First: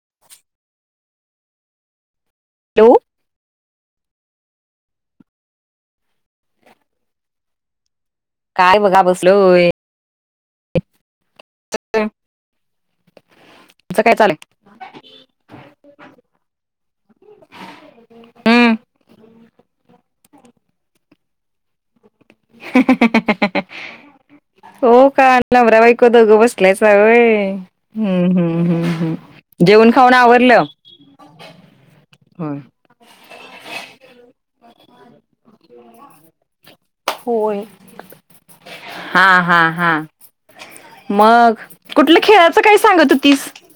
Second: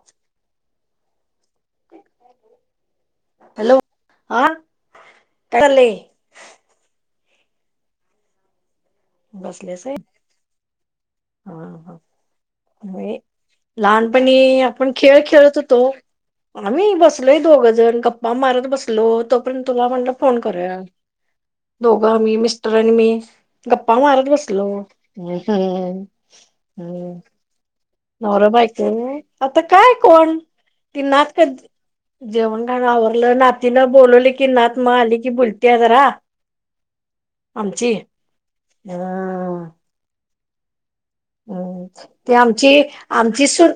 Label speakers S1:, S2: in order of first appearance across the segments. S1: [unintelligible]
S2: [unintelligible]
S1: Hello हा काय झा
S2: काय बघा बस-
S1: बसल्यास आहे. हा हा
S2: तुमचं काय चालय
S1: लहानपणी आपण खेळ खेळत होतो. आम्ही बसलोय दोघ जण गप्पा मारत
S2: हम्म
S1: बसलो तोपर्यंत तुला म्हटलं फोन करूया. दोघं मी मिस्टर आणि मी गप्पा मारत बसलो.
S2: तु गं बसल्यायचवय.
S1: नरा बायको आता
S2: जेवण
S1: काय
S2: खाऊन
S1: कोण
S2: आवरलं
S1: ती नातक.
S2: होय
S1: जेवण खाण आवरलं नातीनं बोलवले की नात मग आली की बुलती जरा.
S2: होय
S1: आमची
S2: हा हा
S1: ह
S2: हा. मग
S1: अ
S2: कुठलं
S1: ते
S2: खेळाचं
S1: आमची
S2: काय सांगत
S1: आमची
S2: होतीस
S1: सुन.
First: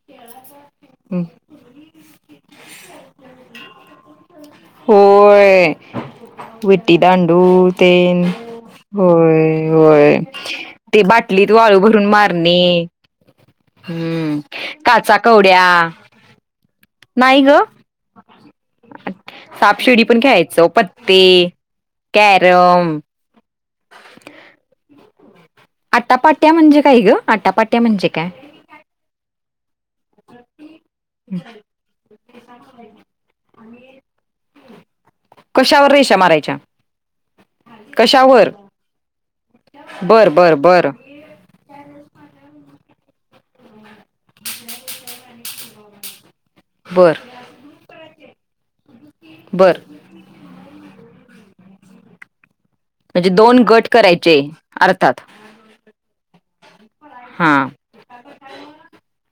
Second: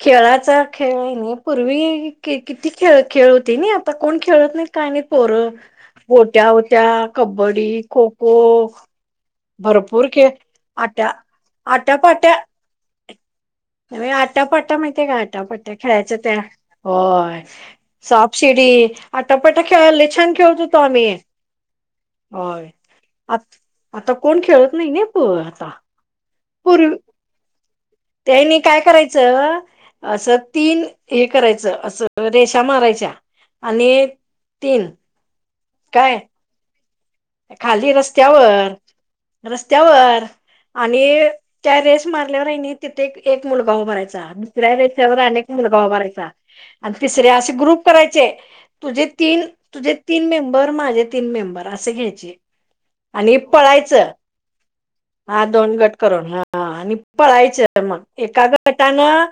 S1: खेळाचा खेळ आहे नाही पूर्वी किती खेळ खेळ होते नाही आता कोण खेळत नाही. काही नाही पोरं
S2: होय
S1: गोट्या होओत्या
S2: विटी दांडू
S1: कबड्डी खो
S2: तेन
S1: खो
S2: होय
S1: भरपूर
S2: होय
S1: खेळ
S2: ते
S1: आट्या
S2: बाटलीत वाळू भरून मारणे. हम्म
S1: आटापट्टा माहितीय का
S2: काचा कवड्या
S1: आटापट्ट्या खेळायच्या त्या
S2: नाही
S1: होय.
S2: ग
S1: सापशिडी आ टपाटा
S2: सापशिडी
S1: खे
S2: पण
S1: छान
S2: खेळायचो
S1: खेळतोतो आम्ही.
S2: पत्ते
S1: होय
S2: कॅरम.
S1: आ आता कोण खेळत नाही ना प
S2: आटापाट्या म्हणजे
S1: पूर्वी
S2: काय ग आटापाट्या म्हणजे. काय?
S1: त्यानी काय करायचं असं तीन हे करायचं असं. रेषा मारायच्या तीन.
S2: कशावर रेषा
S1: काय
S2: मारायच्या.
S1: खाली
S2: कशावर
S1: रस्त्यावर रस्त्यावर
S2: बर बर बर
S1: आणि त्या रेस मारल्यावरही तिथे एक मुलगा उभारयचा. मस्र्या अनेक मुलगा उभायचा आणि
S2: बर
S1: तिसरे असे ग्रुप करायचे. तुझे तीन,
S2: बर
S1: तुझे तीन मेंबर माझे तीन मेंबर अस घ्यायचे.
S2: म्हणजे
S1: आणि
S2: दोन गट
S1: पळायचं
S2: करायचे, अर्थात.
S1: हा दोन गट करून ह आणि
S2: हा
S1: पळायच मग एका गटानं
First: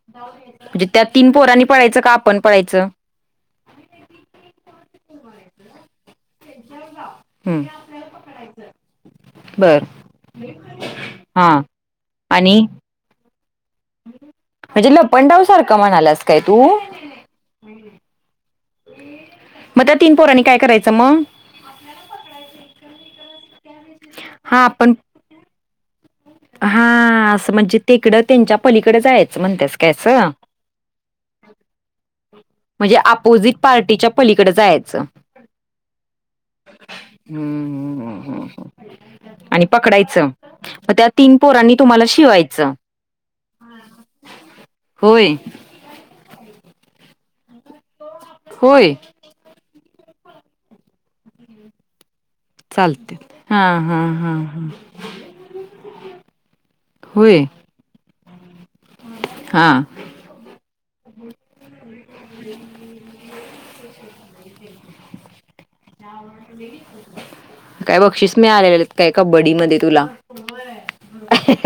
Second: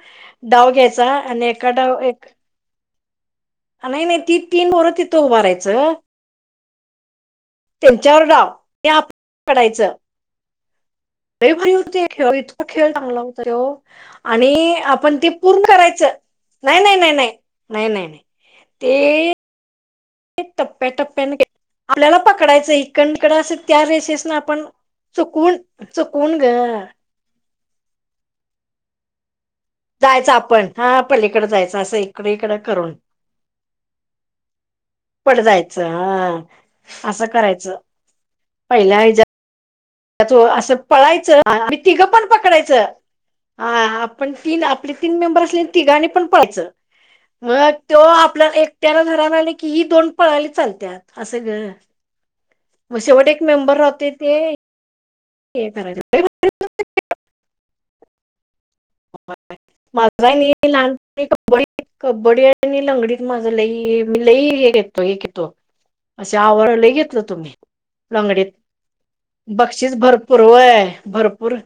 S1: डाव
S2: म्हणजे त्या
S1: घ्यायचा
S2: तीन
S1: आणि
S2: पोरांनी
S1: एका डाव
S2: पळायचं का
S1: एक
S2: आपण पळायचं
S1: नाही नाही ती तीन [unintelligible] तथं उभारायचं.
S2: [unintelligible]
S1: त्यांच्यावर डाव, हे आप,
S2: बर
S1: पडायचं.
S2: [unintelligible]
S1: लई भारी होतय खेळ
S2: आणि
S1: इतका खेळ चांगला होतय तो. आणि
S2: म्हणजे
S1: आपण ते
S2: लपंडाव
S1: पूर्ण
S2: सारखं
S1: करायचं,
S2: म्हणालास काय तू
S1: नाही नाही नाही. नाही नाही, ते.
S2: म तीन पोरा
S1: टप्प्या टप्प्यान, आपल्याला पकडायचं इकडन तीकड अस त्या रेशेस न आपण चुकून, चुकून ग.
S2: हा असं म्हणजे तीकडं त्यांच्या पलीकड जायचं म्हणत्यास का अस,
S1: जायचं आपण हा पलीकडे जायचं असं इकडे इकडं करून
S2: म्हणजे अपोजिट पार्टीच्या पलीकड जायचं.
S1: पट जायचं ह, असं
S2: हम्म
S1: करायचं,
S2: हम्म हम्म
S1: पहिल्या हिज्या
S2: आणि पकडायचं, म त्यात
S1: च आणि तिघ पण पकडायचं, आ आपण आपली तीन
S2: होय
S1: मेंबर अस तिघांनी पण पळायचं, म त्यो आपल्या
S2: होय
S1: एकट्याला धराय की ही दोन पळाली चालतात असं ग, म
S2: चालते
S1: शेवट एक
S2: हा
S1: मेंबर
S2: हा
S1: राहतोय
S2: हा
S1: ते.
S2: हा
S1: हे करायचं
S2: होय. हा.
S1: [unintelligible] कब्डी, कबड्डी आणि लंगडीत माझं लई मी लई हे तु ये की तु, असे अवॉर्ड लई घेतलो होतो मी,
S2: काय बक्षीस
S1: लंगडीत.
S2: मिळालेले काय कबड्डी मध्ये
S1: बक्षीस
S2: तुला
S1: भरपूर होय भरपूर,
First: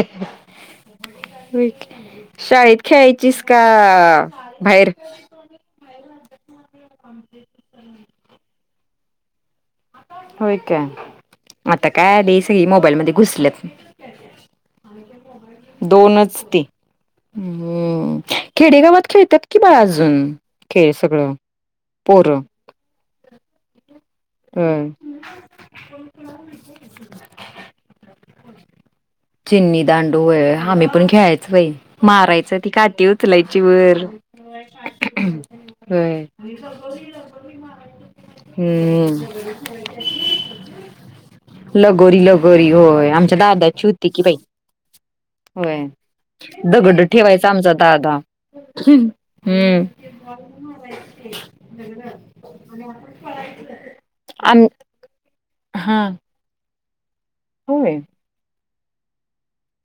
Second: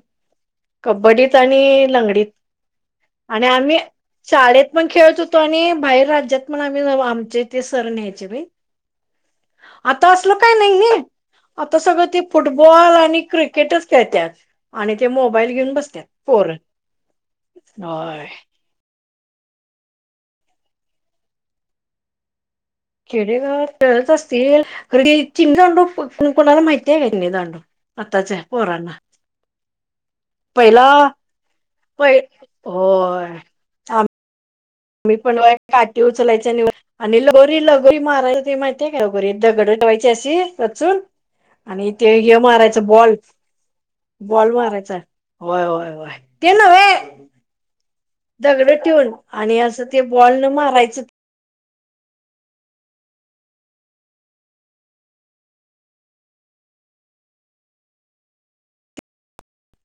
S1: कबड्डीत
S2: होय
S1: आणि
S2: की
S1: लंग
S2: शाळेत खेळाचीस का
S1: शाळेत पण
S2: बाहेर
S1: खेळत होतो आणि बाहेर राज्यात पण आम्ही आमचे ते सर न्यायचे बइ. आता असल काही
S2: होय
S1: नाहीे
S2: काय
S1: नई, आता सगळं
S2: काय
S1: ते
S2: आली सगळी
S1: फुटबॉल
S2: मोबाईल मध्ये
S1: आणि
S2: घुसल्यात
S1: क्रिकेटच खेळत्यात, आणि ते मोबाईल घेऊन बसत्यात,
S2: दोनच
S1: पोर.
S2: ते हम्म.
S1: होय
S2: खेडेगावात खेळतात की बाळ अजून, खेळ सगळं, पोरं.
S1: खेडेगावात खेळत अस तील,
S2: होय
S1: कडी चिनीदांडू, कोणाला माहिती आहे चीनीदांडू, आताच्या पोरांना.
S2: चिनी दांडू [unintelligible]
S1: पहिला
S2: आम्ही पण खेळायाच बई,
S1: पहि
S2: मारायचं ती काठी
S1: होय
S2: उचलायची वर.
S1: मी पण होय काटी
S2: होय
S1: उचलायच आणि वर, आणि लगोरी लगोरी माराय ते माहितीय का
S2: हम्म
S1: लगोरी. दगड ठेवायची अशी रचून. आणि ते
S2: लगोरी
S1: हे
S2: लगोरी
S1: मारायच
S2: होय
S1: बॉल,
S2: आमच्या दादाची होती की बाई
S1: बॉल मारायचा. होय होय होय, ते नवे.
S2: दगड ठेवायचा आमचा दादा.
S1: दगड ठेवून, आणि असं ते बॉल न मारायचं.
S2: [unintelligible] आणि आपण पळायचं. अंत. हा. होय.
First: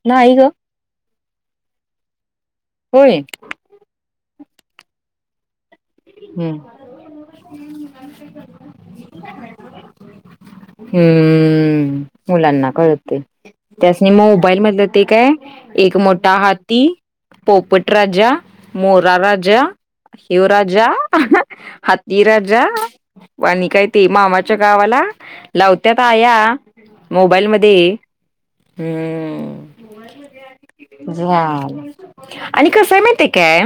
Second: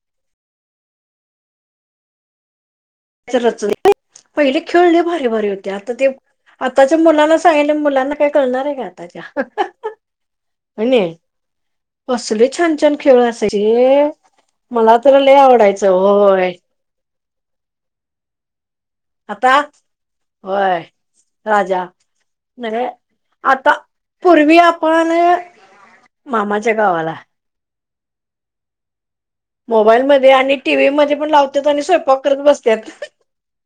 S2: नाही ग. होय
S1: [unintelligible] पहिले खेळ लई भारी भारी होते आता ते
S2: हम्म
S1: आताच्या मुलांना सांगितले मुलांना काय कळणार आहे का आताच्या. आणि
S2: हम्म
S1: कसले
S2: मुलांना
S1: छान छान
S2: कळत
S1: खेळ असायचे
S2: त्यासनी मोबाईल मधलं
S1: मला
S2: ते
S1: तर
S2: काय.
S1: लय आवडायचं
S2: एक मोठा
S1: होय
S2: हाती पोपट राजा मोरा
S1: आता
S2: राजा हिवरा.
S1: होय
S2: जा
S1: राजा
S2: हतीराजा.
S1: नव्हे
S2: आणि
S1: आता
S2: कायती मामाच्या
S1: पूर्वी
S2: गावाला
S1: आपण
S2: लावत्यात आया
S1: मामाच्या गावाला
S2: मोबाईल मधी. ह
S1: मोबाईलमध्ये आणि टीव्ही मध्ये पण लावतात आणि स्वयंपाक करत
S2: आणि
S1: बसत्यात
S2: कसय मात काय.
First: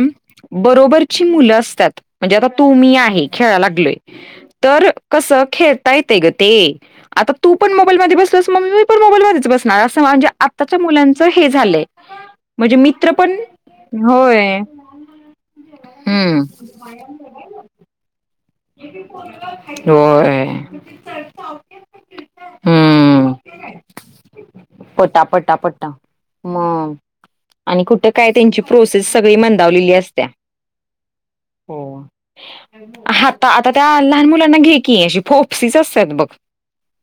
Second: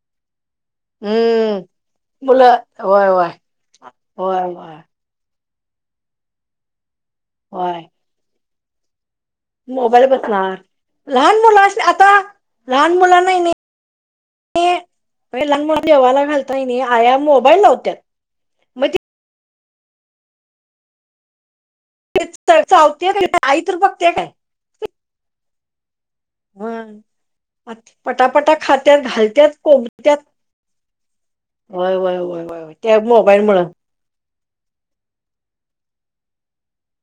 S2: बरोबरची मुलं
S1: हम्म
S2: असतात म्हणजे आता
S1: मुलं
S2: तू मी
S1: होय
S2: आहे
S1: होय
S2: खेळायला लागलोय
S1: होय होय
S2: तर. कसं खेळता येते गं ते आता तू पण
S1: होय
S2: मोबाईल मध्ये बसलस मम्मी मी पण मोबाईल मध्येच. अस
S1: मोबाईल
S2: म्हणजे
S1: बघणार
S2: आताच्या मुलांच
S1: लहान
S2: हे
S1: मुलं
S2: झालंय
S1: आता
S2: म्हणजे
S1: लहान
S2: मित्र पण. होय.
S1: म लग म देवाला
S2: हम्म
S1: घालताय नाही आया मोबाईल लावत्या.
S2: होय.
S1: ते चावती काय
S2: हम्म
S1: आई तर बघते काय.
S2: पटा पटा पटा. मग आणि कुठं काय
S1: पटापटा
S2: त्यांची
S1: खात्यात
S2: प्रोसेस सगळी
S1: घालत्यात
S2: मंदावलेली
S1: कोंबत्यात
S2: असत्या.
S1: होय
S2: हो
S1: होय होय होय त्या मोबाईल
S2: आता
S1: मुळ
S2: आता. त्या लहान मुलांना घे क अशी फोप्सीच असतात बघ.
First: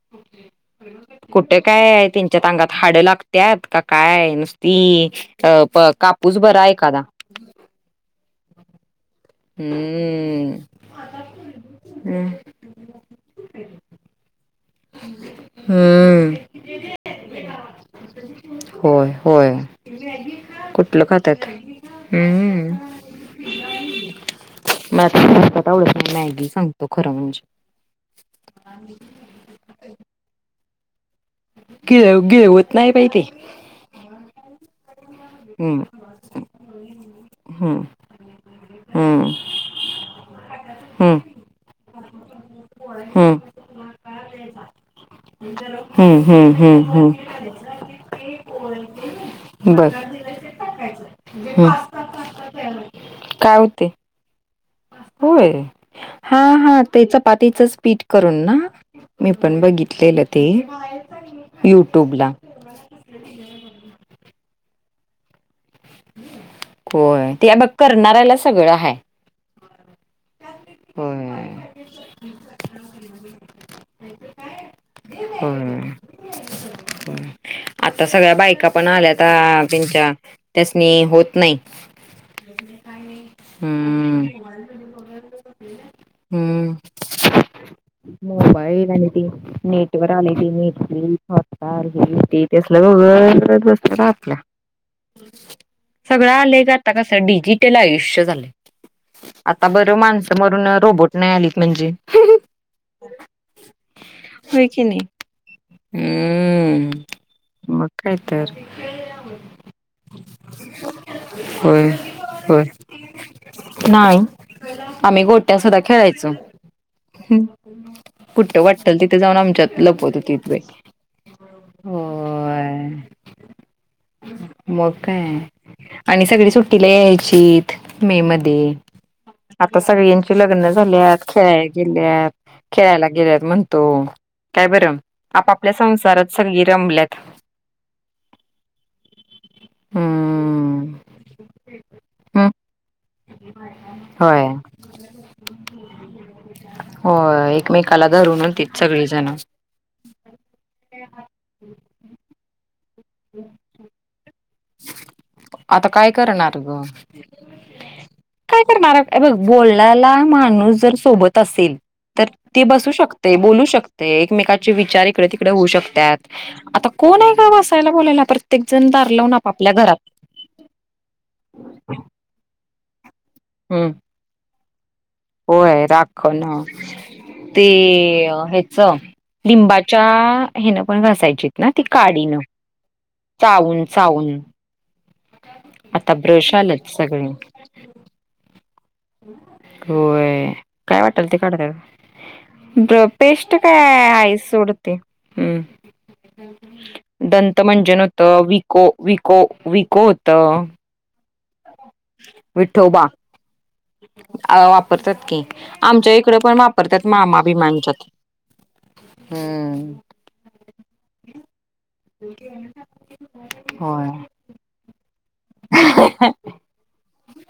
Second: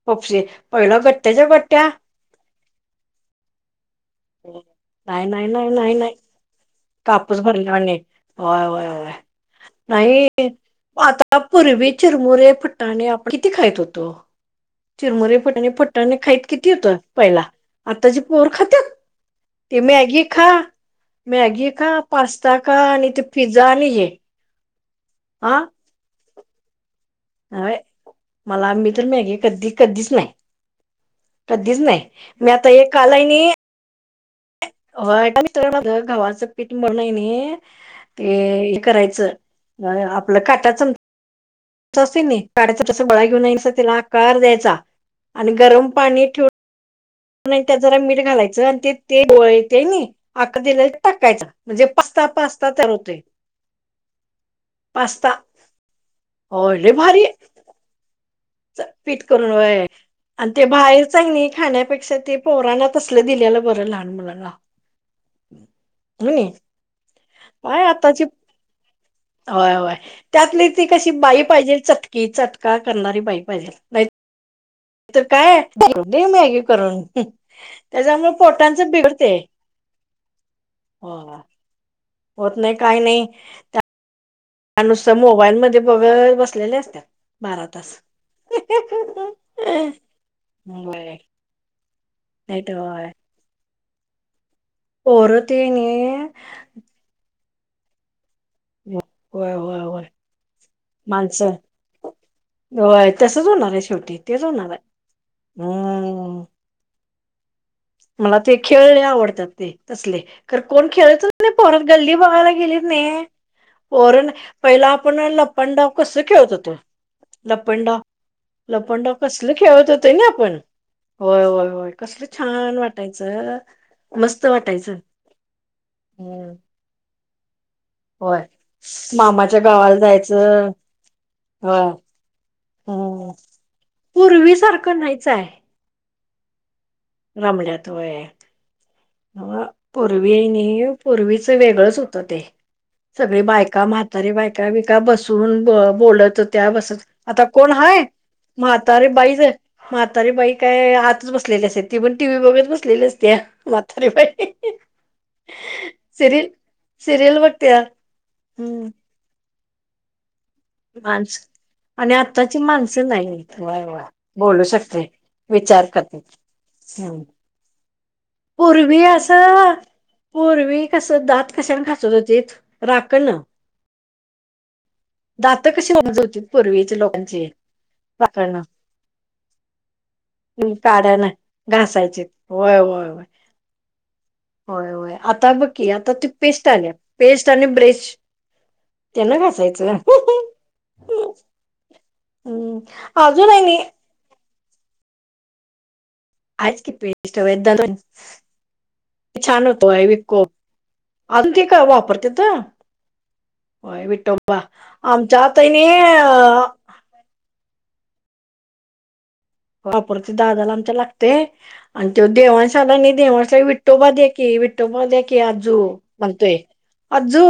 S1: फोपशी पहिल घट्ट्याच्या
S2: कुठे
S1: गट्ट्या.
S2: काय त्यांच्यात अंगात हाड लागत का काय नुसती
S1: नाही नाही
S2: अ
S1: नाही
S2: प
S1: नाही नाही
S2: कापूस बरा एखादा.
S1: कापूस भरल्यावानी वाय वाय नाही.
S2: हम्म
S1: आता पूर्वी चिरमुरे फट्टाणे आपण किती खायत होतो. चिरमर फटणी फट्टाणे
S2: हम्म
S1: खाईत किती होत पहिला आता जे पोर खात्यात.
S2: होय होय.
S1: ते मॅगी खा
S2: कुठलं खात्यात
S1: मॅगी खा पास्ता
S2: हम्म
S1: खा आणि ते पिझ्झा आणि हे.
S2: म
S1: आ
S2: व मॅगी सगतो खरं म्हणजे.
S1: होय मला मी तर मॅगे कधी कधीच नाही. कधीच नाही
S2: गिळ
S1: मी
S2: गिळवत
S1: आता
S2: नाही
S1: एक
S2: बाई ते
S1: कालनी.
S2: हम्म
S1: हो [inaudible] घावाचं पीठ मरण आहे न
S2: हम्म
S1: ते हे
S2: हम्म
S1: करायचं आपलं काटा चम चा काढाच तस गोळा
S2: हम्म हम्म
S1: घेऊन नाही त्याला आकार द्यायचा आणि गरम
S2: हम्म
S1: पाणी ठेवून.
S2: हम्म हम्म.
S1: आणि त्यात जरा मीठ घालायचं आणि ते गोळे ते
S2: बर
S1: नाही. आखर दिला टाकायचा
S2: हम्म
S1: म्हणजे पास्ता पास्ता तयार होतेय.
S2: काय होते होय हा हा त्याच पातीचंच पीठ करून ना.
S1: च पिट
S2: मी
S1: करून
S2: पण
S1: वय
S2: बघितलेलं
S1: आणि ते बाहेर हाय का नाही खाण्यापेक्षा
S2: युट्यूबला
S1: ते. पोराना तसलं दिल्याला बरं लहान मुलांला.
S2: होय ते बघ
S1: काय आताची
S2: करणाऱ्याला सगळं आहे.
S1: होय होय त्यातली ती कशी
S2: होय
S1: बाई पाहिजे चटकी चटका करणारी बाई पाहिजे नाही. तर काय
S2: होय.
S1: ठेवली मॅगे करून.
S2: आता
S1: त्याच्यामुळे
S2: सगळ्या बायका
S1: पोटांच
S2: पण आल्यात
S1: बिघडते
S2: त्यांच्या त्यासनी
S1: हो
S2: होत नाही.
S1: होत नाही काही नाही.
S2: हम्म.
S1: त्या नुसत मोबाईल मध्ये बघ
S2: हम्म
S1: बसलेले असतात भारात.
S2: मोबाईल आणि ते नेटवर आली ती नेट
S1: होय
S2: [unintelligible] ते
S1: नाही तर
S2: तेसलं
S1: होय
S2: बघत बसत रा आपल्या.
S1: पोरं ते
S2: सगळं
S1: नाही
S2: आलंय का आता कस डिजिटल आयुष्य झालेय.
S1: होय
S2: आता
S1: होय
S2: बरं
S1: होय
S2: माणसं मरून रोबोट नाही
S1: माणसं
S2: आलीत म्हणजे.
S1: होय तसच होणार आहे शेवटी तेच
S2: होय
S1: होणार आहे
S2: की नाही.
S1: हम.
S2: हम्म म
S1: मला ते खेळले आवडतात ते तसले ख कोण खेळतच नाही परत
S2: होय
S1: गल्ली बघायला
S2: होय.
S1: गेलीत नाही
S2: नाही
S1: पोरण पहिला आपण
S2: आम्ही गोट्या सुद्धा
S1: लंपडाव कस
S2: खेळायचो.
S1: खेळत होतो लपंडा
S2: कुठं वाटल
S1: लपंडाव
S2: तिथे जाऊन
S1: कसल
S2: आमच्यात
S1: खेळत
S2: लपवत
S1: होतं नाय
S2: होतीत
S1: आपण
S2: बाई.
S1: होय होय होय कसल छान
S2: होय.
S1: वाटायचं मस्त
S2: मग
S1: वाटायचं
S2: काय आणि सगळी
S1: हम्म
S2: सुट्टीला यायची मे
S1: होय
S2: मध्ये
S1: मामाच्या
S2: आता
S1: गावाला
S2: सगळ्यांचे लग्न
S1: जायचं
S2: झाल्यात खेळाय
S1: होय
S2: गेल्यात खेळायला
S1: हम्म
S2: गेल्यात म्हणतो
S1: पूर्वी
S2: काय बरं
S1: सारखं नाहीच
S2: आपापल्या संसारात सगळी रमल्यात
S1: रमलात वय बा पूर्वी नाही
S2: हम्म
S1: पूर्वीच वेगळंच होतं ते
S2: हम्म
S1: सगळी बायका म्हातारी
S2: होय.
S1: बायका विका बसून ब बोलत त्या बसून आता
S2: होय
S1: कोण हाय
S2: एकमेकाला धरून
S1: मग
S2: होतीत
S1: म्हातारी
S2: सगळीजण
S1: बाई ज म्हातारीबाई काय आतच बसलेली अस ती पण टी व्ही बघत बसलेली असते म्हातारीबाई
S2: आता काय करणार ग
S1: सिरियल बघत्या
S2: काय
S1: हम्म
S2: करणार अ बघ बोलण्याला माणूस जर सोबत
S1: माणस
S2: असेल
S1: आणि
S2: तर
S1: आत्ताची
S2: ती बसू
S1: माणसं
S2: शकते
S1: नाही
S2: बोलू
S1: वा वा
S2: शकते
S1: बोलू
S2: एकमेकाचे विचार
S1: शकते
S2: इकडे तिकडे होऊ
S1: विचार करते
S2: शकतात आता कोण
S1: हम्म
S2: आहे का बसायला बोलायला प्रत्येक जण
S1: पूर्वी
S2: दार लवै ना आप आपल्या
S1: असं
S2: घरात
S1: पूर्वी कसं दात कशाने घासत होते राकणं
S2: हम्म
S1: दात
S2: होय
S1: कशी मोजत
S2: राखण
S1: होतीत
S2: ह
S1: पूर्वीच्या लोकांची
S2: ते
S1: राखण
S2: ह्याच लिंबाच्या हेन पण
S1: काढा
S2: घासायचीत ना ती
S1: घासायचे
S2: काडीनं
S1: होय होय होय
S2: चावून चावून
S1: होय होय आता ब की आता त
S2: ब्रश
S1: पेस्ट
S2: आलेत
S1: आल्या
S2: सगळे
S1: पेस्ट आणि ब्रेश त्यांना घासायचं
S2: होय काय वाटल ते काढता
S1: हम्म
S2: ब्र
S1: अजून
S2: पेस्ट
S1: आहे नाही
S2: काय आईस सोडते
S1: आहेच की
S2: हम्
S1: पेस्ट
S2: दंत म्हंजन
S1: वैद्यनाथ
S2: होत विको विको विको होत
S1: अन ते काय वापरतेत होय
S2: अ
S1: विठठोबा
S2: वापरतात की
S1: आमच्या आताने
S2: आमच्या इकडे पण
S1: अ
S2: वापरतात मामा भिमानचात ह
S1: पर दादाला आमच्या लागते आणि त देवाणश आला नाही देणश विठठो
S2: होय
S1: बा देकी विठुबा दे की आजू म्हणतोय आजू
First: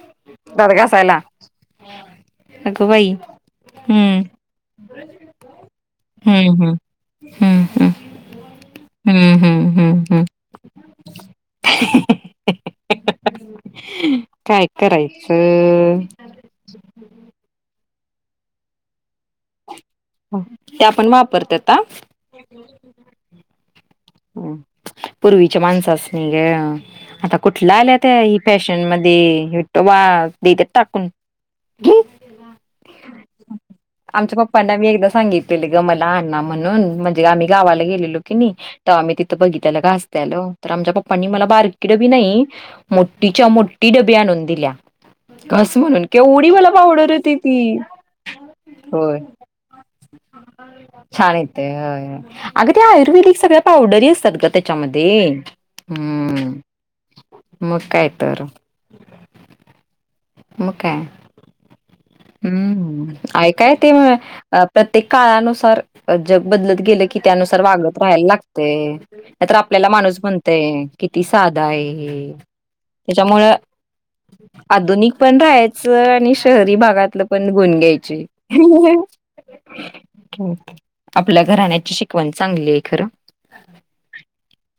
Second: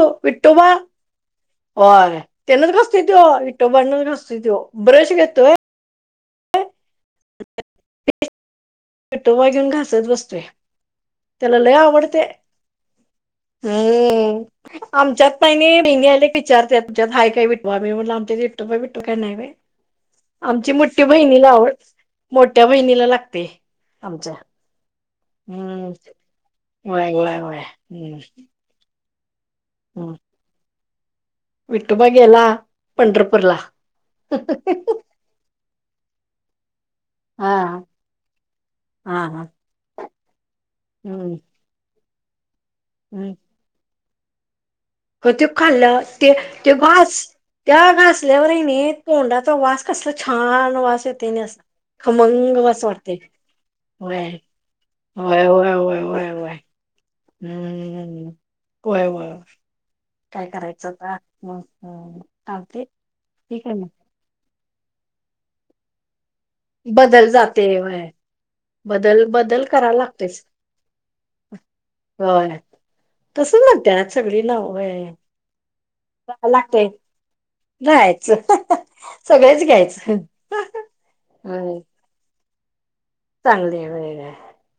S2: दात
S1: विठुबा
S2: घासायला
S1: होर त्यांनच
S2: अगं
S1: घास्तोय
S2: बाई
S1: दे विठोबाण
S2: हम्म
S1: कसत तव ब्रश घेतोय
S2: हम् हम
S1: [unintelligible] पिठ
S2: हम्म
S1: वा
S2: हम्म
S1: घेऊन
S2: हम्म
S1: घासत
S2: हम्म
S1: बसतोय त्याला लय आवडते
S2: काय
S1: हम्म आमच्यात नाही नाही
S2: करायचं
S1: बेणी आले विचारते तुच्यात हय काय विटवा आम्ही आमच्या इटू भटू काही नाही बा आमची
S2: त्या
S1: मोठी
S2: पण
S1: बहिणीला
S2: वापरतात
S1: आवड
S2: हा
S1: मोठ्या बहिणीला लागते आमच्या
S2: पूर्वीच्या
S1: हम्म
S2: माणसच नाही
S1: व्हय
S2: ग आता
S1: व्हय व्हय
S2: कुठला आल्या
S1: हम्म
S2: त्या ही फॅशन न मध्ये विठोबा
S1: हम्म
S2: देत्यात टाकून
S1: विठोबा गेला पंढरपूरला
S2: आमच्या पप्पांना मी एकदा सांगितलेले ग मला आण म्हणून म्हणजे आम्ही गावाला गेलेलो की तर आम्ही
S1: हा
S2: तिथं
S1: हा
S2: बघित घास तेल तर आमच्या पप्पनी
S1: हम्म
S2: मला बारकी डबी नाही
S1: हम्म
S2: मोठीच्या मोठी टी डबी आनुन
S1: हो
S2: दिल्यात
S1: ते
S2: कस
S1: खाल्लं
S2: म्हणून
S1: ते
S2: केवडी मला
S1: ते
S2: पावडणार
S1: घास
S2: होती ती
S1: त्या घासल्यावर नाही
S2: होय
S1: तोंडाचा वास कसला छान वास
S2: छान
S1: ना असा
S2: येते
S1: खमंग
S2: अग ते
S1: वास वाटते
S2: आयुर्वेदिक सगळ पा पावडरी
S1: होय
S2: असतात ग त्याच्यामध्ये
S1: होय होय होय होय होय
S2: हम् मग काय
S1: हम्म
S2: तर
S1: होय वय काय
S2: मग काय
S1: करायचं आ म
S2: हम्म ऐकाय ते प्रत्येक काळानुसार जग बदलत गेलं की
S1: बदल
S2: त्यानुसार
S1: जाते
S2: वागत
S1: होय
S2: राहायला लागते
S1: बदल
S2: नाही तर
S1: बदल
S2: आपल्याला
S1: करायला
S2: माणूस
S1: लागतेच
S2: म्हणतेय. किती साधा आहे?
S1: होय तसच
S2: त्याच्यामुळं
S1: म्हणतात सगळी ना होय
S2: आधुनिक पण राहायचं आणि शहरी
S1: लागते
S2: भागात तिथं पण गुण घ्यायची.
S1: राहायचं सगळेच घ्यायचं
S2: आपल्या
S1: होय
S2: घराण्याची शिकवण चांगली आहे खरं.
S1: चांगले आहे वेगैरे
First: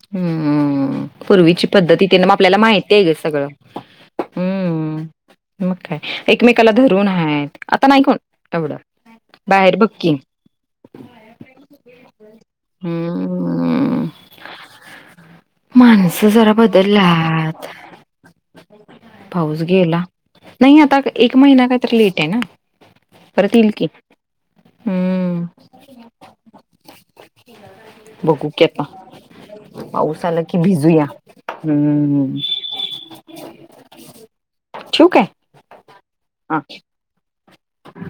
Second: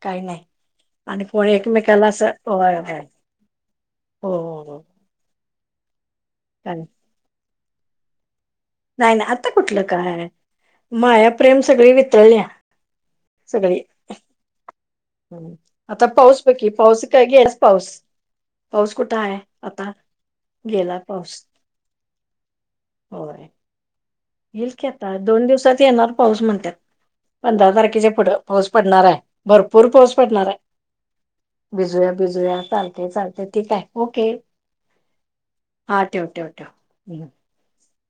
S1: काही नाही.
S2: हम
S1: आणि कोणी
S2: पूर्वीची पद्धती
S1: एकमेकाला
S2: ते ना
S1: असं
S2: मग आपल्याला
S1: होय
S2: माहिती
S1: होय
S2: आहे ग सगळं
S1: हो हो हो
S2: हम्म. मग काय एकमेकाला धरून आहेत आता नाही कोण कवडं
S1: नाही नाही आता कुठलं काय? मायाप्रेम सगळी वितळल्या सगळी.
S2: हम्म.
S1: आता
S2: माणसं
S1: पाऊस
S2: जरा
S1: बाकी पाऊस का घस
S2: बदललात
S1: पाऊस पाऊस कुठे आहे?
S2: पाऊस
S1: आता
S2: गेला, नाही
S1: गेला
S2: आता
S1: पाऊस
S2: एक महिना काय तर लेट आहे ना परत येल की.
S1: ईलकि आता,
S2: हम्म
S1: दोन दिवसात येणार पाऊस म्हणतात. पंधरा तारखेच्या फूढ
S2: बघू की
S1: पाऊस
S2: आता
S1: पडणार आह भरपूर पाऊस
S2: आला
S1: पडणार आहे.
S2: की भिजूया.
S1: भिजूया,
S2: हम्म
S1: भिजूया, चालतय, चालतय, ठिकाय, ओके.
S2: ठेवू काय
S1: हा, टेव, टेव, टेव, हम्.
S2: ह